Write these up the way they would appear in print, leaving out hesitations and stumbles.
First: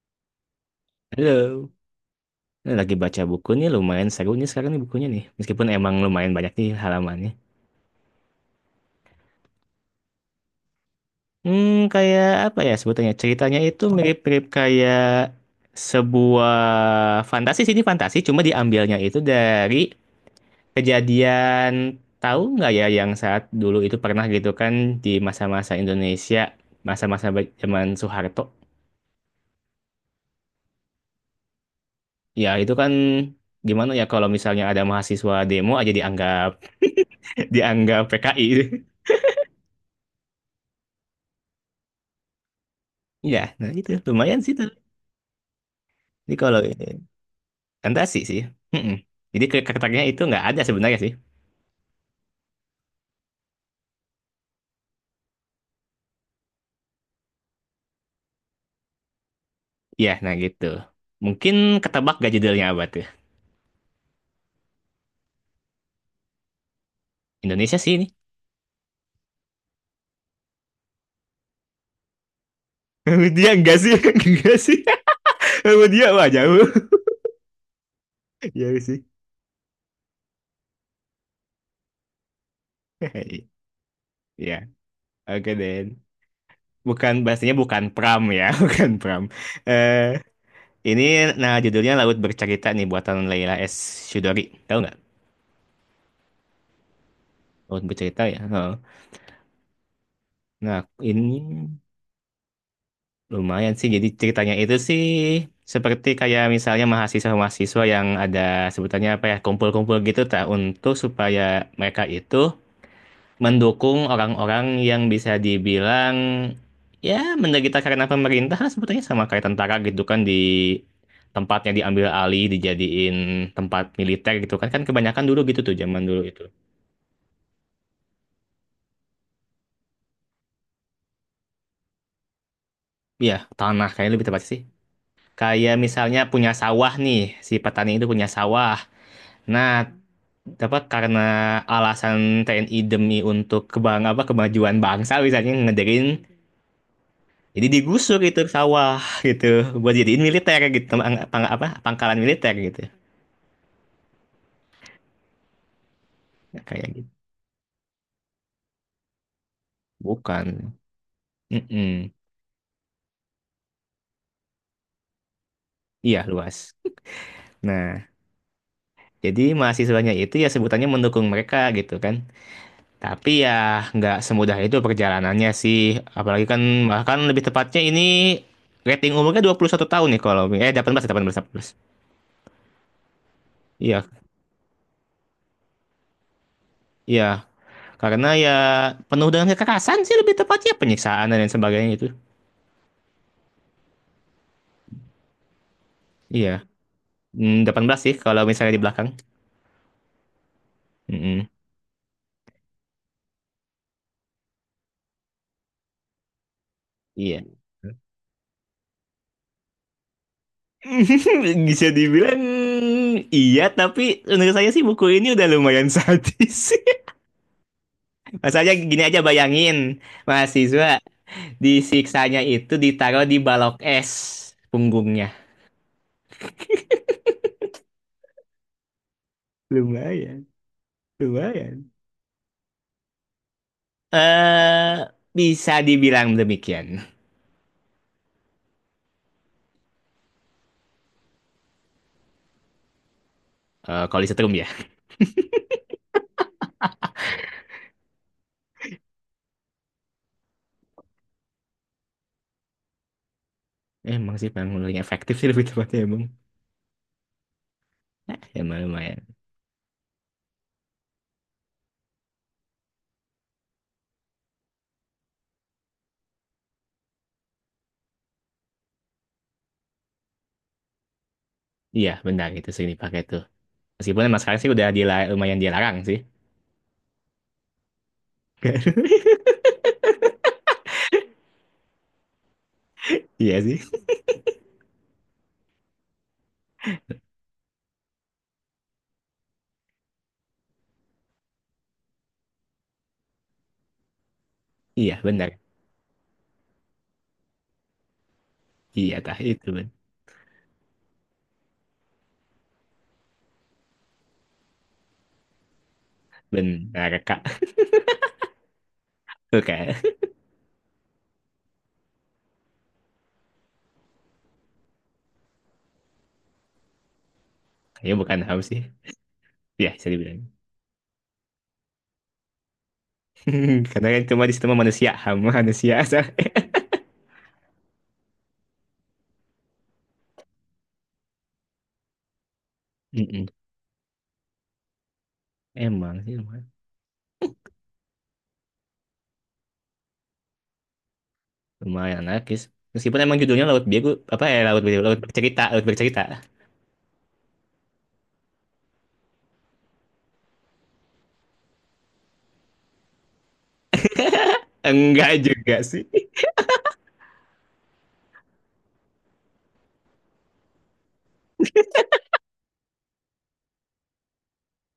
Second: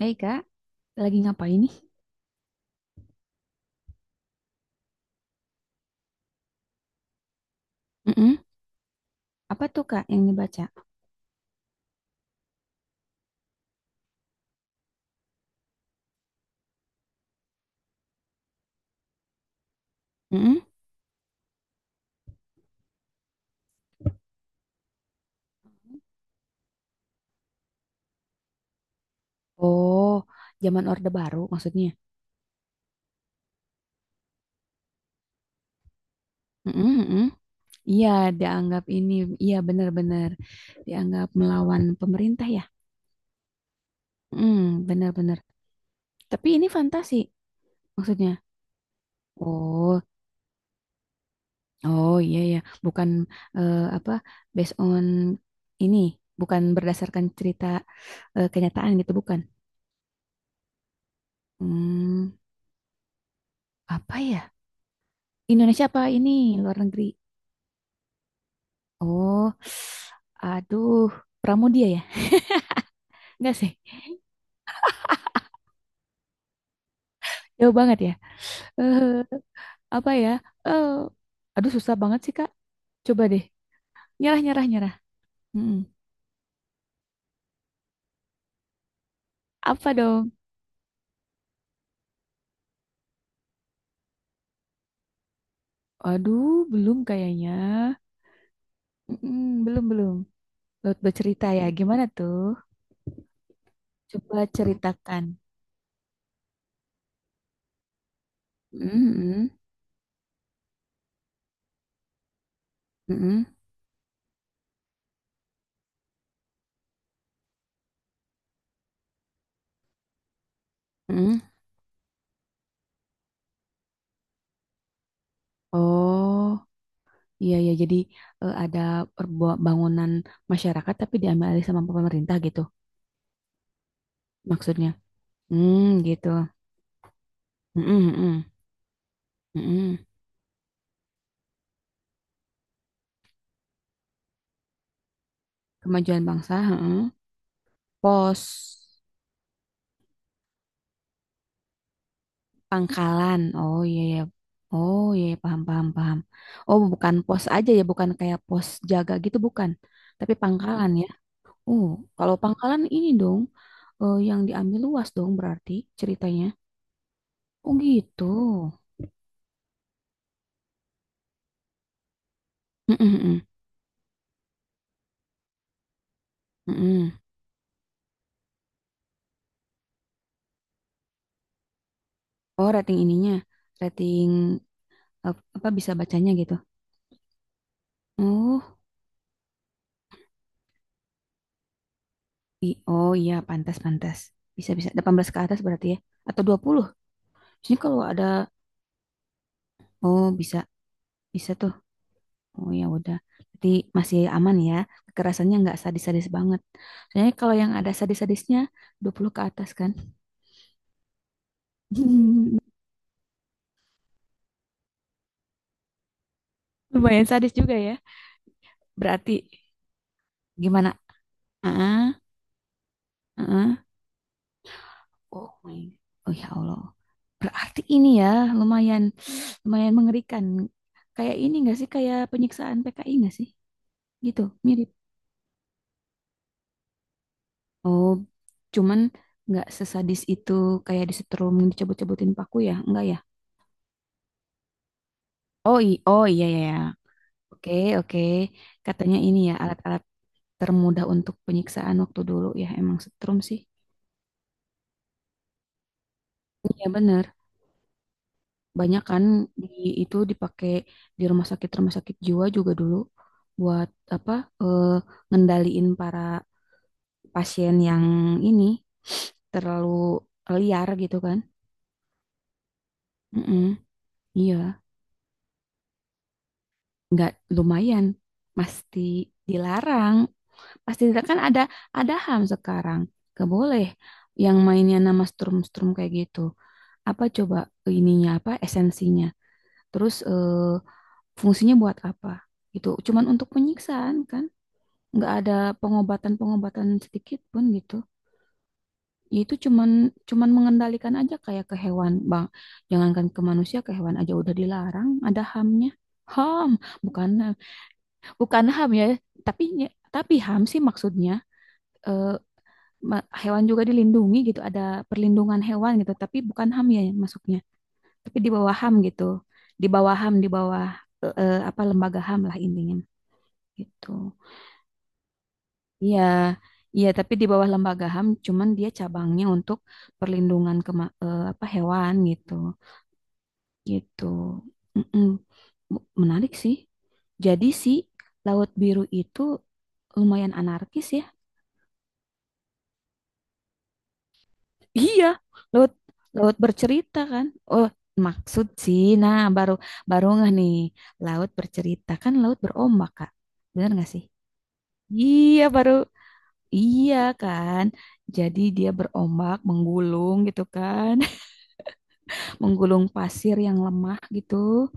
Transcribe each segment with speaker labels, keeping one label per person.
Speaker 1: Hei kak, lagi
Speaker 2: Halo,
Speaker 1: ngapain nih?
Speaker 2: ini lagi baca buku nih lumayan seru nih sekarang nih bukunya nih. Meskipun emang lumayan banyak nih halamannya.
Speaker 1: Mm-mm. Apa tuh kak yang dibaca?
Speaker 2: Hmm, Kayak apa ya sebutannya? Ceritanya itu mirip-mirip kayak sebuah fantasi sih ini fantasi, cuma diambilnya itu dari
Speaker 1: Mm-mm.
Speaker 2: kejadian tahu nggak ya yang saat dulu itu pernah gitu kan di masa-masa Indonesia, masa-masa zaman Soeharto.
Speaker 1: Oh, zaman Orde Baru maksudnya.
Speaker 2: Ya itu kan gimana ya kalau misalnya ada mahasiswa demo aja dianggap
Speaker 1: Mm-mm, mm-mm.
Speaker 2: dianggap
Speaker 1: Iya,
Speaker 2: PKI.
Speaker 1: dianggap ini, iya benar-benar dianggap melawan pemerintah ya.
Speaker 2: Iya, nah itu lumayan sih tuh.
Speaker 1: Hmm, benar-benar.
Speaker 2: Jadi
Speaker 1: Tapi
Speaker 2: kalau
Speaker 1: ini
Speaker 2: ini
Speaker 1: fantasi
Speaker 2: fantasi
Speaker 1: maksudnya.
Speaker 2: sih. Mm-mm. Jadi
Speaker 1: Oh,
Speaker 2: karakternya itu nggak ada sebenarnya sih.
Speaker 1: oh iya ya, bukan apa based on ini, bukan berdasarkan cerita kenyataan gitu, bukan.
Speaker 2: Iya, nah gitu. Mungkin ketebak gak
Speaker 1: Hmm,
Speaker 2: judulnya apa tuh?
Speaker 1: apa ya? Indonesia apa ini luar negeri?
Speaker 2: Indonesia sih ini.
Speaker 1: Oh, aduh, Pramudia ya?
Speaker 2: Dia
Speaker 1: Enggak sih,
Speaker 2: enggak sih, enggak sih. Sama dia wah jauh.
Speaker 1: jauh banget ya.
Speaker 2: Iya
Speaker 1: Eh,
Speaker 2: sih.
Speaker 1: apa ya? Eh, aduh, susah banget sih, Kak. Coba deh, nyerah,
Speaker 2: Iya,
Speaker 1: nyerah, nyerah.
Speaker 2: oke
Speaker 1: Mm-mm.
Speaker 2: Den. Bukan bahasanya bukan pram ya, bukan pram.
Speaker 1: Apa
Speaker 2: Eh,
Speaker 1: dong?
Speaker 2: ini nah judulnya Laut Bercerita nih buatan Leila S. Chudori. Tahu nggak?
Speaker 1: Aduh, belum kayaknya.
Speaker 2: Laut Bercerita ya. Oh.
Speaker 1: Mm-mm, belum, belum.
Speaker 2: Nah,
Speaker 1: Laut
Speaker 2: ini
Speaker 1: bercerita ya, gimana tuh?
Speaker 2: lumayan sih, jadi
Speaker 1: Coba
Speaker 2: ceritanya itu sih
Speaker 1: ceritakan.
Speaker 2: seperti kayak misalnya mahasiswa-mahasiswa yang ada sebutannya apa ya,
Speaker 1: Mm-mm,
Speaker 2: kumpul-kumpul gitu tak untuk supaya mereka itu
Speaker 1: mm-mm,
Speaker 2: mendukung orang-orang yang bisa dibilang ya menderita karena pemerintah lah sebetulnya sama kayak tentara gitu kan di
Speaker 1: mm-mm.
Speaker 2: tempatnya diambil alih dijadiin tempat militer gitu kan kan kebanyakan dulu gitu tuh zaman dulu itu.
Speaker 1: Oh, iya, ya. Jadi ada perbu- bangunan masyarakat tapi diambil alih sama pemerintah gitu,
Speaker 2: Iya, tanah kayaknya lebih tepat sih.
Speaker 1: maksudnya.
Speaker 2: Kayak
Speaker 1: Hmm,
Speaker 2: misalnya
Speaker 1: gitu.
Speaker 2: punya sawah nih, si petani
Speaker 1: Mhm
Speaker 2: itu punya
Speaker 1: mhm,
Speaker 2: sawah. Nah,
Speaker 1: mhm.
Speaker 2: apa karena alasan TNI demi untuk kebang apa kemajuan bangsa misalnya ngederin
Speaker 1: Kemajuan bangsa, heeh.
Speaker 2: jadi digusur gitu
Speaker 1: Pos
Speaker 2: sawah gitu buat jadiin militer gitu pangkalan militer gitu.
Speaker 1: pangkalan. Oh iya ya. Oh iya ya, paham paham paham.
Speaker 2: Nah,
Speaker 1: Oh,
Speaker 2: kayak gitu
Speaker 1: bukan pos aja ya, bukan kayak pos jaga gitu bukan. Tapi
Speaker 2: bukan.
Speaker 1: pangkalan ya. Oh,
Speaker 2: Mm-mm.
Speaker 1: kalau pangkalan ini dong yang diambil luas dong berarti
Speaker 2: Iya
Speaker 1: ceritanya.
Speaker 2: luas,
Speaker 1: Oh
Speaker 2: nah,
Speaker 1: gitu.
Speaker 2: jadi mahasiswanya itu ya sebutannya mendukung mereka gitu kan,
Speaker 1: Mhm
Speaker 2: tapi
Speaker 1: mhm,
Speaker 2: ya nggak semudah itu perjalanannya sih, apalagi kan
Speaker 1: mhm.
Speaker 2: bahkan lebih tepatnya ini rating umurnya 21 tahun nih kalau delapan delapan belas delapan belas delapan belas
Speaker 1: Oh, rating ininya.
Speaker 2: iya
Speaker 1: Rating apa bisa bacanya gitu.
Speaker 2: iya. Karena ya
Speaker 1: Oh.
Speaker 2: penuh dengan kekerasan sih lebih tepatnya penyiksaan dan lain sebagainya itu.
Speaker 1: I- oh iya, pantas, pantas. Bisa, bisa. Delapan belas ke atas berarti ya. Atau
Speaker 2: Iya.
Speaker 1: 20? Maksudnya
Speaker 2: 18
Speaker 1: kalau
Speaker 2: sih
Speaker 1: ada,
Speaker 2: kalau misalnya di belakang.
Speaker 1: oh bisa,
Speaker 2: Mm-mm.
Speaker 1: bisa tuh. Oh ya udah. Berarti masih aman ya. Kekerasannya nggak sadis-sadis banget. Soalnya
Speaker 2: Iya.
Speaker 1: kalau yang ada sadis-sadisnya 20 ke atas kan.
Speaker 2: Bisa dibilang iya, tapi menurut saya sih buku ini udah lumayan sadis.
Speaker 1: Lumayan sadis juga ya.
Speaker 2: Masalahnya gini aja
Speaker 1: Berarti
Speaker 2: bayangin,
Speaker 1: gimana?
Speaker 2: mahasiswa
Speaker 1: Ah,
Speaker 2: disiksanya itu ditaruh di balok
Speaker 1: ah.
Speaker 2: es punggungnya.
Speaker 1: Oh my. Oh ya Allah. Berarti ini ya lumayan, lumayan mengerikan.
Speaker 2: Lumayan,
Speaker 1: Kayak ini nggak sih?
Speaker 2: lumayan.
Speaker 1: Kayak penyiksaan PKI nggak sih? Gitu, mirip.
Speaker 2: Eh, Bisa dibilang demikian.
Speaker 1: Oh, cuman nggak sesadis itu kayak disetrum dicabut-cabutin paku ya? Enggak ya?
Speaker 2: Kalau disetrum ya.
Speaker 1: Oh, i oh iya iya, iya. Oke, oke. Katanya ini ya alat-alat termudah untuk penyiksaan waktu dulu ya emang setrum sih.
Speaker 2: Emang sih paling paling efektif sih lebih tepatnya emang.
Speaker 1: Iya bener.
Speaker 2: Nah, lumayan,
Speaker 1: Banyak
Speaker 2: lumayan.
Speaker 1: kan di, itu dipakai di rumah sakit jiwa juga dulu buat apa? eh, Ngendaliin para pasien yang ini terlalu liar gitu kan?
Speaker 2: Iya, benar itu sering dipakai tuh.
Speaker 1: Mm-mm.
Speaker 2: Meskipun emang
Speaker 1: Iya,
Speaker 2: sekarang sih udah lumayan dilarang sih.
Speaker 1: nggak lumayan pasti dilarang pasti dilarang kan ada HAM sekarang nggak
Speaker 2: Iya sih.
Speaker 1: boleh yang mainnya nama strum-strum kayak gitu apa coba ininya apa esensinya terus fungsinya buat apa gitu cuman untuk penyiksaan kan
Speaker 2: Iya,
Speaker 1: nggak
Speaker 2: benar.
Speaker 1: ada pengobatan-pengobatan sedikit pun gitu.
Speaker 2: Iya, tah
Speaker 1: Ya itu
Speaker 2: itu ben
Speaker 1: cuman cuman mengendalikan aja kayak ke hewan bang, jangankan ke manusia ke hewan aja udah dilarang ada HAM-nya. HAM,
Speaker 2: benar,
Speaker 1: bukan
Speaker 2: Kak.
Speaker 1: bukan HAM ya, tapi
Speaker 2: Oke.
Speaker 1: tapi HAM sih maksudnya, eh, ma- hewan juga dilindungi gitu, ada perlindungan hewan gitu, tapi bukan HAM ya masuknya,
Speaker 2: Ya, ya,
Speaker 1: tapi
Speaker 2: bukan
Speaker 1: di
Speaker 2: ham
Speaker 1: bawah
Speaker 2: sih.
Speaker 1: HAM gitu, di
Speaker 2: Iya, bisa
Speaker 1: bawah HAM,
Speaker 2: dibilang.
Speaker 1: di bawah apa lembaga HAM lah intinya
Speaker 2: Karena
Speaker 1: gitu.
Speaker 2: kan cuma di situ mah manusia, ham manusia.
Speaker 1: Iya,
Speaker 2: sah.
Speaker 1: iya tapi di bawah lembaga HAM, cuman dia cabangnya untuk perlindungan kema- apa hewan gitu,
Speaker 2: Mm-mm.
Speaker 1: gitu. Mm-mm.
Speaker 2: Emang sih
Speaker 1: Menarik
Speaker 2: lumayan,
Speaker 1: sih. Jadi si Laut Biru itu lumayan anarkis ya.
Speaker 2: lumayan anarkis. Meskipun emang judulnya Laut Biru, apa ya Laut Biru, Laut
Speaker 1: Iya,
Speaker 2: Bercerita, Laut
Speaker 1: lewat
Speaker 2: Bercerita.
Speaker 1: laut bercerita kan. Oh, maksud sih. Nah, baru baru nggak nih laut bercerita kan laut berombak, Kak. Benar nggak sih?
Speaker 2: Enggak
Speaker 1: Iya,
Speaker 2: juga
Speaker 1: baru
Speaker 2: sih.
Speaker 1: iya kan. Jadi dia berombak, menggulung gitu kan. Menggulung pasir yang lemah gitu.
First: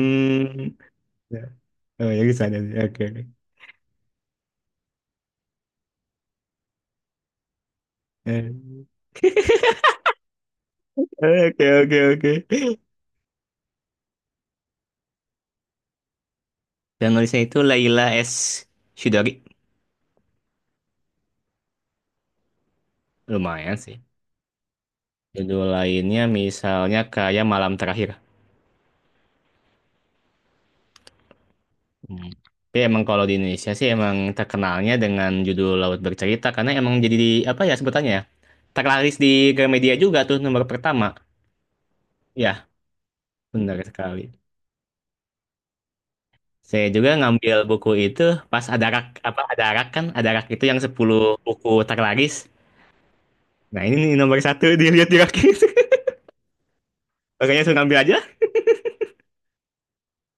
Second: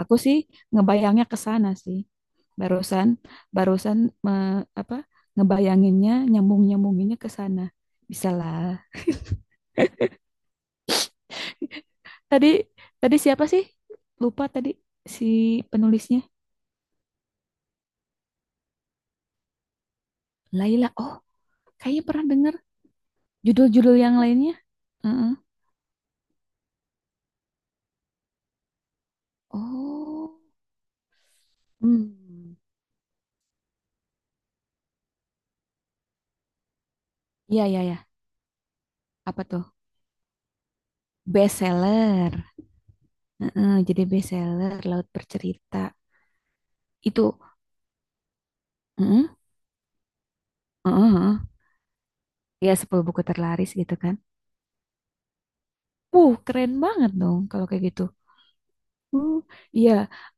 Speaker 1: Aku sih ngebayangnya ke
Speaker 2: Ya.
Speaker 1: sana sih.
Speaker 2: Oh, ya di sana sih. Oke.
Speaker 1: Barusan
Speaker 2: Oke.
Speaker 1: barusan me- apa? Ngebayanginnya, nyambung-nyambunginnya ke sana. Bisa
Speaker 2: Eh,
Speaker 1: lah.
Speaker 2: Oke, oke, oke.
Speaker 1: Tadi tadi siapa sih? Lupa tadi si penulisnya.
Speaker 2: Dan nulisnya itu Laila S. Shidori.
Speaker 1: Laila. Oh, kayaknya pernah dengar
Speaker 2: Lumayan
Speaker 1: judul-judul
Speaker 2: sih.
Speaker 1: yang lainnya. Heeh.
Speaker 2: Judul lainnya misalnya kayak Malam Terakhir.
Speaker 1: Oh.
Speaker 2: Hmm.
Speaker 1: Hmm.
Speaker 2: Tapi emang kalau di Indonesia sih emang terkenalnya dengan judul Laut Bercerita karena emang jadi di,
Speaker 1: Iya,
Speaker 2: apa ya
Speaker 1: iya, iya.
Speaker 2: sebutannya ya? Terlaris
Speaker 1: Apa
Speaker 2: di
Speaker 1: tuh?
Speaker 2: Gramedia juga tuh nomor pertama.
Speaker 1: Bestseller.
Speaker 2: Ya,
Speaker 1: Heeh,
Speaker 2: benar
Speaker 1: jadi
Speaker 2: sekali.
Speaker 1: bestseller Laut Bercerita.
Speaker 2: Saya juga
Speaker 1: Itu,
Speaker 2: ngambil buku itu pas ada rak
Speaker 1: heeh,
Speaker 2: apa ada rak kan ada rak itu yang
Speaker 1: heeh,
Speaker 2: sepuluh
Speaker 1: heeh.
Speaker 2: buku terlaris.
Speaker 1: Ya sepuluh buku terlaris
Speaker 2: Nah
Speaker 1: gitu
Speaker 2: ini nih
Speaker 1: kan.
Speaker 2: nomor satu dilihat di rak.
Speaker 1: Keren banget dong
Speaker 2: Makanya
Speaker 1: kalau
Speaker 2: langsung
Speaker 1: kayak
Speaker 2: ngambil
Speaker 1: gitu.
Speaker 2: aja.
Speaker 1: Uh, iya,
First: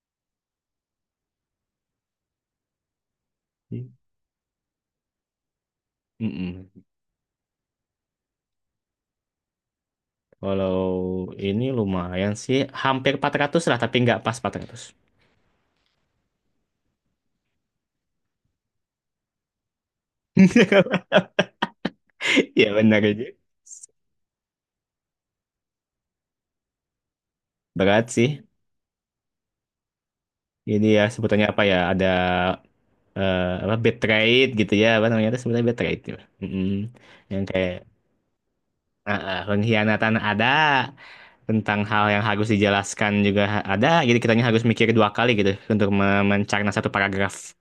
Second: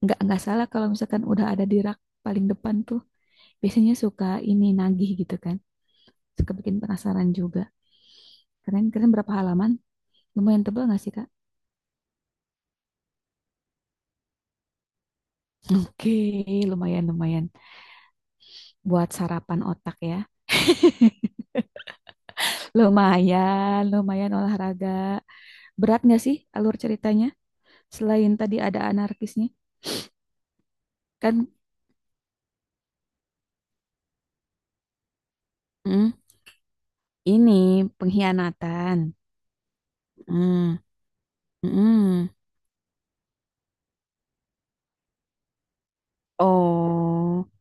Speaker 1: nggak salah kalau misalkan udah ada di rak paling depan tuh. Biasanya suka ini nagih gitu kan, suka bikin
Speaker 2: Mm-mm.
Speaker 1: penasaran juga. Keren, keren berapa halaman? Lumayan
Speaker 2: Kalau
Speaker 1: tebal nggak sih, Kak?
Speaker 2: ini lumayan sih, hampir 400 lah, tapi nggak pas 400.
Speaker 1: Oke, lumayan, lumayan. Buat sarapan otak ya.
Speaker 2: Ya benar aja.
Speaker 1: Lumayan, lumayan olahraga. Berat nggak sih alur ceritanya?
Speaker 2: Berat sih.
Speaker 1: Selain tadi ada anarkisnya.
Speaker 2: Jadi ya sebutannya
Speaker 1: Kan
Speaker 2: apa ya, ada apa bad trade gitu ya, apa namanya itu sebenarnya bad trade.
Speaker 1: mm,
Speaker 2: Gitu. Mm-mm. Yang
Speaker 1: ini
Speaker 2: kayak
Speaker 1: pengkhianatan.
Speaker 2: ah, ah, pengkhianatan ada,
Speaker 1: Mm,
Speaker 2: tentang hal yang
Speaker 1: mm.
Speaker 2: harus dijelaskan juga ada, jadi kitanya harus mikir dua kali gitu untuk mencerna satu
Speaker 1: Oh,
Speaker 2: paragraf.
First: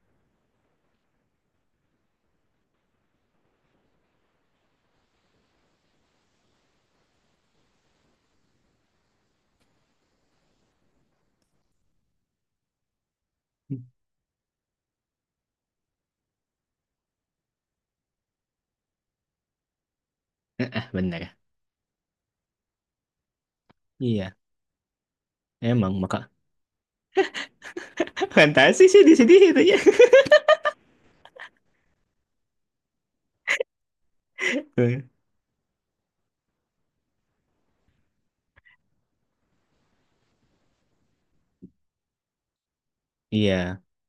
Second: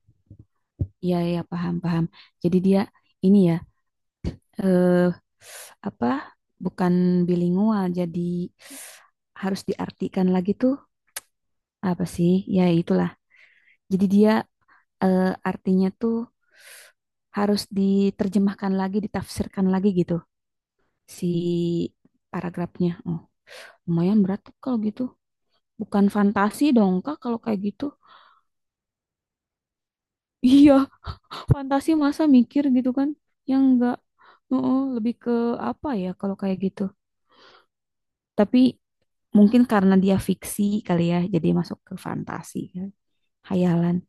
Speaker 1: iya, iya, paham, paham. Jadi dia ini ya, eh apa bukan bilingual jadi harus diartikan lagi tuh apa sih ya itulah jadi dia, artinya tuh harus diterjemahkan lagi ditafsirkan lagi gitu
Speaker 2: Benar.
Speaker 1: si paragrafnya, oh lumayan
Speaker 2: Iya,
Speaker 1: berat tuh kalau gitu,
Speaker 2: emang
Speaker 1: bukan
Speaker 2: maka.
Speaker 1: fantasi dong kak kalau kayak gitu.
Speaker 2: Fantasi sih di sini itu ya.
Speaker 1: Iya fantasi masa mikir gitu kan yang enggak, oh, lebih ke apa ya kalau kayak gitu, tapi mungkin karena dia fiksi kali ya, jadi masuk ke fantasi kan.
Speaker 2: Iya.
Speaker 1: Hayalan.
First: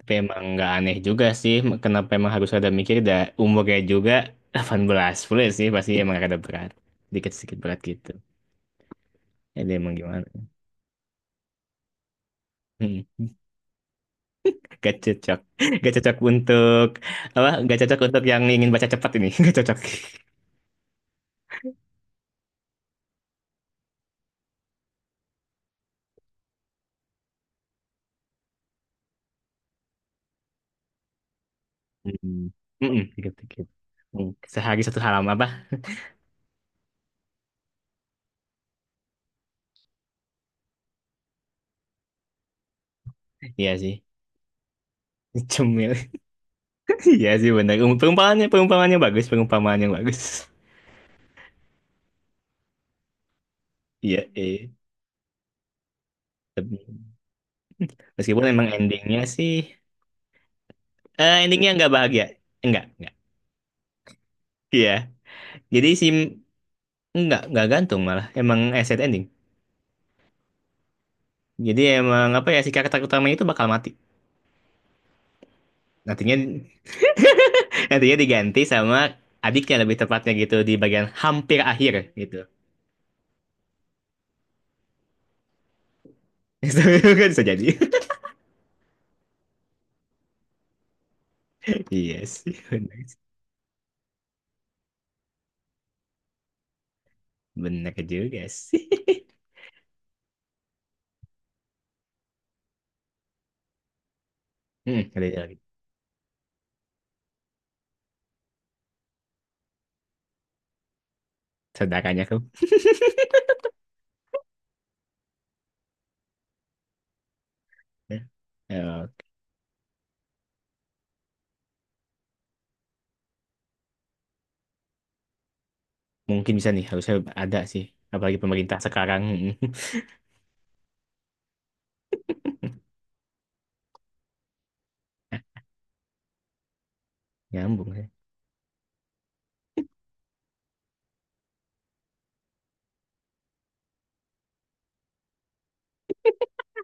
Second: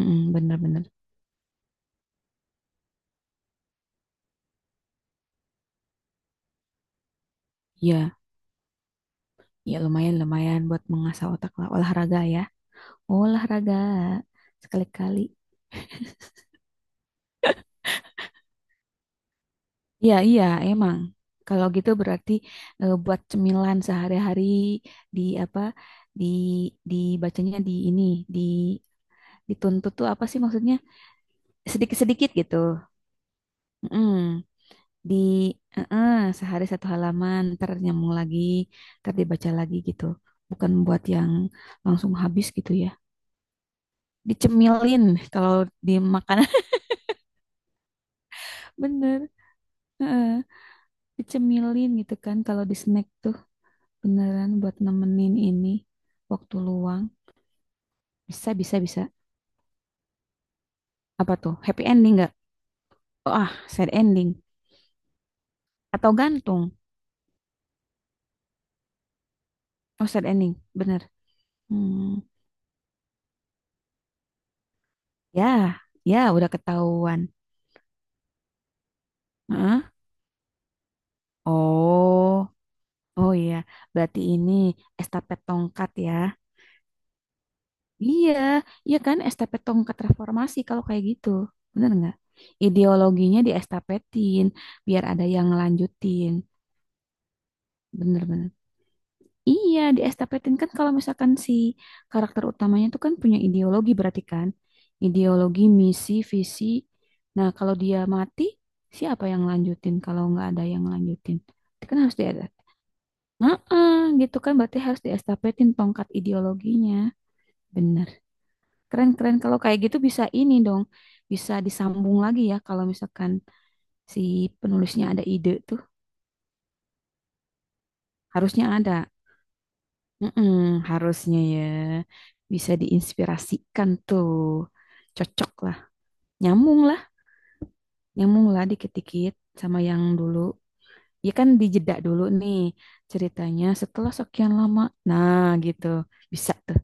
Speaker 2: Tapi emang nggak
Speaker 1: bener-bener.
Speaker 2: aneh juga sih, kenapa emang harus ada mikir, dah umurnya juga 18 full sih, pasti emang ada berat. Dikit-sedikit berat gitu.
Speaker 1: Ya,
Speaker 2: Jadi
Speaker 1: ya
Speaker 2: emang
Speaker 1: lumayan
Speaker 2: gimana?
Speaker 1: lumayan buat mengasah otak lah olahraga ya.
Speaker 2: Hmm,
Speaker 1: Olahraga
Speaker 2: Gak
Speaker 1: sekali-kali.
Speaker 2: cocok. Gak cocok untuk yang ingin baca cepat ini. Gak cocok.
Speaker 1: Iya, iya, emang. Kalau gitu berarti buat cemilan sehari-hari di apa di dibacanya di ini di dituntut tuh apa sih maksudnya? Sedikit-sedikit
Speaker 2: Hmm.
Speaker 1: gitu.
Speaker 2: Mm-mm, dikit-dikit.
Speaker 1: Mm.
Speaker 2: Hmm, Sehari satu
Speaker 1: Di
Speaker 2: halaman apa?
Speaker 1: eh, eh, sehari satu halaman ntar nyambung lagi ntar dibaca lagi gitu bukan buat yang langsung habis gitu ya,
Speaker 2: Iya sih.
Speaker 1: dicemilin kalau di
Speaker 2: Cemil.
Speaker 1: makanan.
Speaker 2: Iya sih benar. Perumpamaannya, perumpamaannya
Speaker 1: Bener,
Speaker 2: bagus, perumpamaannya yang bagus.
Speaker 1: eh, dicemilin gitu kan kalau di snack tuh
Speaker 2: Iya,
Speaker 1: beneran
Speaker 2: eh.
Speaker 1: buat nemenin ini waktu luang
Speaker 2: Tapi- Meskipun
Speaker 1: bisa
Speaker 2: emang
Speaker 1: bisa bisa.
Speaker 2: endingnya sih,
Speaker 1: Apa tuh
Speaker 2: endingnya
Speaker 1: happy
Speaker 2: nggak
Speaker 1: ending
Speaker 2: bahagia.
Speaker 1: nggak?
Speaker 2: Enggak.
Speaker 1: Oh, ah sad ending
Speaker 2: Iya. Jadi si
Speaker 1: atau gantung?
Speaker 2: nggak gantung malah. Emang asset ending.
Speaker 1: Oh sad ending, bener.
Speaker 2: Jadi
Speaker 1: Hmm.
Speaker 2: emang apa ya si karakter utamanya itu bakal mati.
Speaker 1: Ya ya
Speaker 2: Nantinya
Speaker 1: udah ketahuan.
Speaker 2: nantinya diganti sama adiknya
Speaker 1: Heeh.
Speaker 2: lebih tepatnya gitu di bagian hampir akhir gitu.
Speaker 1: Oh, oh iya, berarti ini estafet tongkat ya.
Speaker 2: Itu kan bisa jadi.
Speaker 1: Iya, iya kan estafet tongkat reformasi kalau kayak gitu. Bener nggak?
Speaker 2: Iya sih. Benar, sih.
Speaker 1: Ideologinya diestapetin biar ada yang ngelanjutin.
Speaker 2: Benar juga
Speaker 1: Bener-bener.
Speaker 2: sih.
Speaker 1: Iya, diestapetin kan kalau misalkan si karakter utamanya itu kan punya ideologi berarti kan.
Speaker 2: Ada lagi.
Speaker 1: Ideologi, misi, visi. Nah, kalau dia mati, siapa yang lanjutin kalau nggak ada yang lanjutin? Itu kan harus
Speaker 2: Saudaranya tuh.
Speaker 1: diada. Heeh, gitu kan berarti harus diestapetin tongkat ideologinya. Benar.
Speaker 2: Eh,
Speaker 1: Keren-keren kalau kayak gitu bisa ini dong. Bisa disambung lagi ya kalau misalkan si penulisnya ada ide tuh.
Speaker 2: Mungkin bisa nih harusnya ada sih. Apalagi
Speaker 1: Harusnya
Speaker 2: pemerintah
Speaker 1: ada.
Speaker 2: sekarang.
Speaker 1: Mm-mm, harusnya ya. Bisa diinspirasikan tuh. Cocok lah. Nyambung lah.
Speaker 2: Nyambung ya.
Speaker 1: Nyambung lah dikit-dikit sama yang dulu. Ya kan dijeda dulu nih ceritanya setelah sekian lama. Nah gitu. Bisa tuh.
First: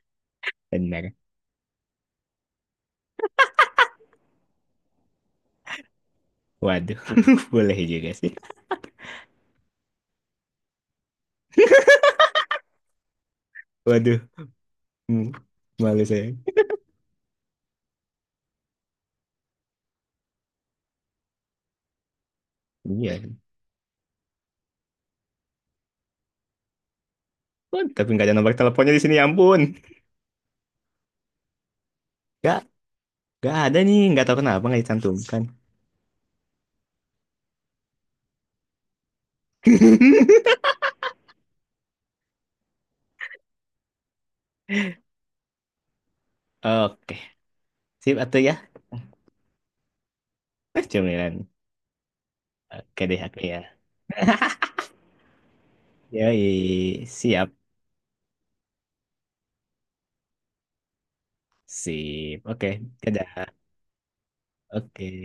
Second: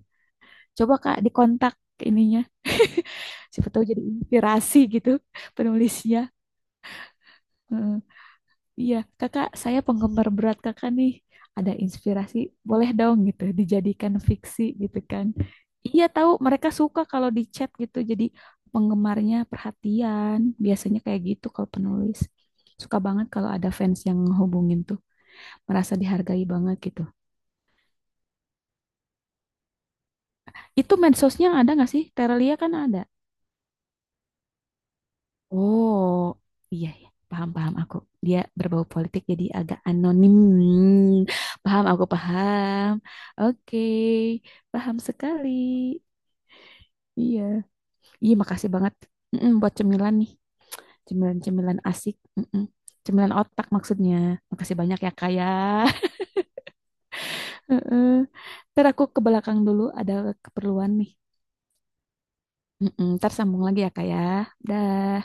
Speaker 1: Coba
Speaker 2: Benar.
Speaker 1: Kak dikontak ininya. Siapa tahu jadi inspirasi gitu penulisnya.
Speaker 2: Waduh, boleh
Speaker 1: Heeh.
Speaker 2: juga sih.
Speaker 1: Iya, kakak, saya penggemar berat kakak nih. Ada inspirasi, boleh dong gitu, dijadikan
Speaker 2: Waduh,
Speaker 1: fiksi gitu
Speaker 2: Hmm.
Speaker 1: kan.
Speaker 2: malu
Speaker 1: Iya
Speaker 2: saya.
Speaker 1: tahu, mereka suka kalau di chat gitu, jadi penggemarnya perhatian. Biasanya kayak gitu kalau penulis. Suka banget
Speaker 2: Iya.
Speaker 1: kalau ada fans yang hubungin tuh, merasa dihargai banget gitu.
Speaker 2: Oh, tapi nggak ada nomor teleponnya di sini, ya ampun.
Speaker 1: Itu mensosnya ada nggak sih? Terelia
Speaker 2: Nggak,
Speaker 1: kan ada.
Speaker 2: nggak ada nih. Nggak tahu kenapa nggak dicantumkan.
Speaker 1: Oh, iya ya, paham paham aku. Dia berbau politik jadi agak anonim. Paham aku paham. Oke, paham sekali.
Speaker 2: Oke,
Speaker 1: Iya,
Speaker 2: sip
Speaker 1: iya
Speaker 2: atau ya?
Speaker 1: makasih banget. Mm-mm, buat cemilan nih,
Speaker 2: Cemilan.
Speaker 1: cemilan-cemilan asik. Mm-mm.
Speaker 2: Oke deh,
Speaker 1: Cemilan
Speaker 2: aku ya.
Speaker 1: otak maksudnya. Makasih banyak ya kak ya.
Speaker 2: Yoi, siap.
Speaker 1: Heeh. Ntar aku ke belakang dulu ada keperluan nih.
Speaker 2: Sip. Oke,
Speaker 1: Mm-mm, ntar
Speaker 2: dadah.
Speaker 1: sambung lagi ya kak ya.
Speaker 2: Oke.
Speaker 1: Dah.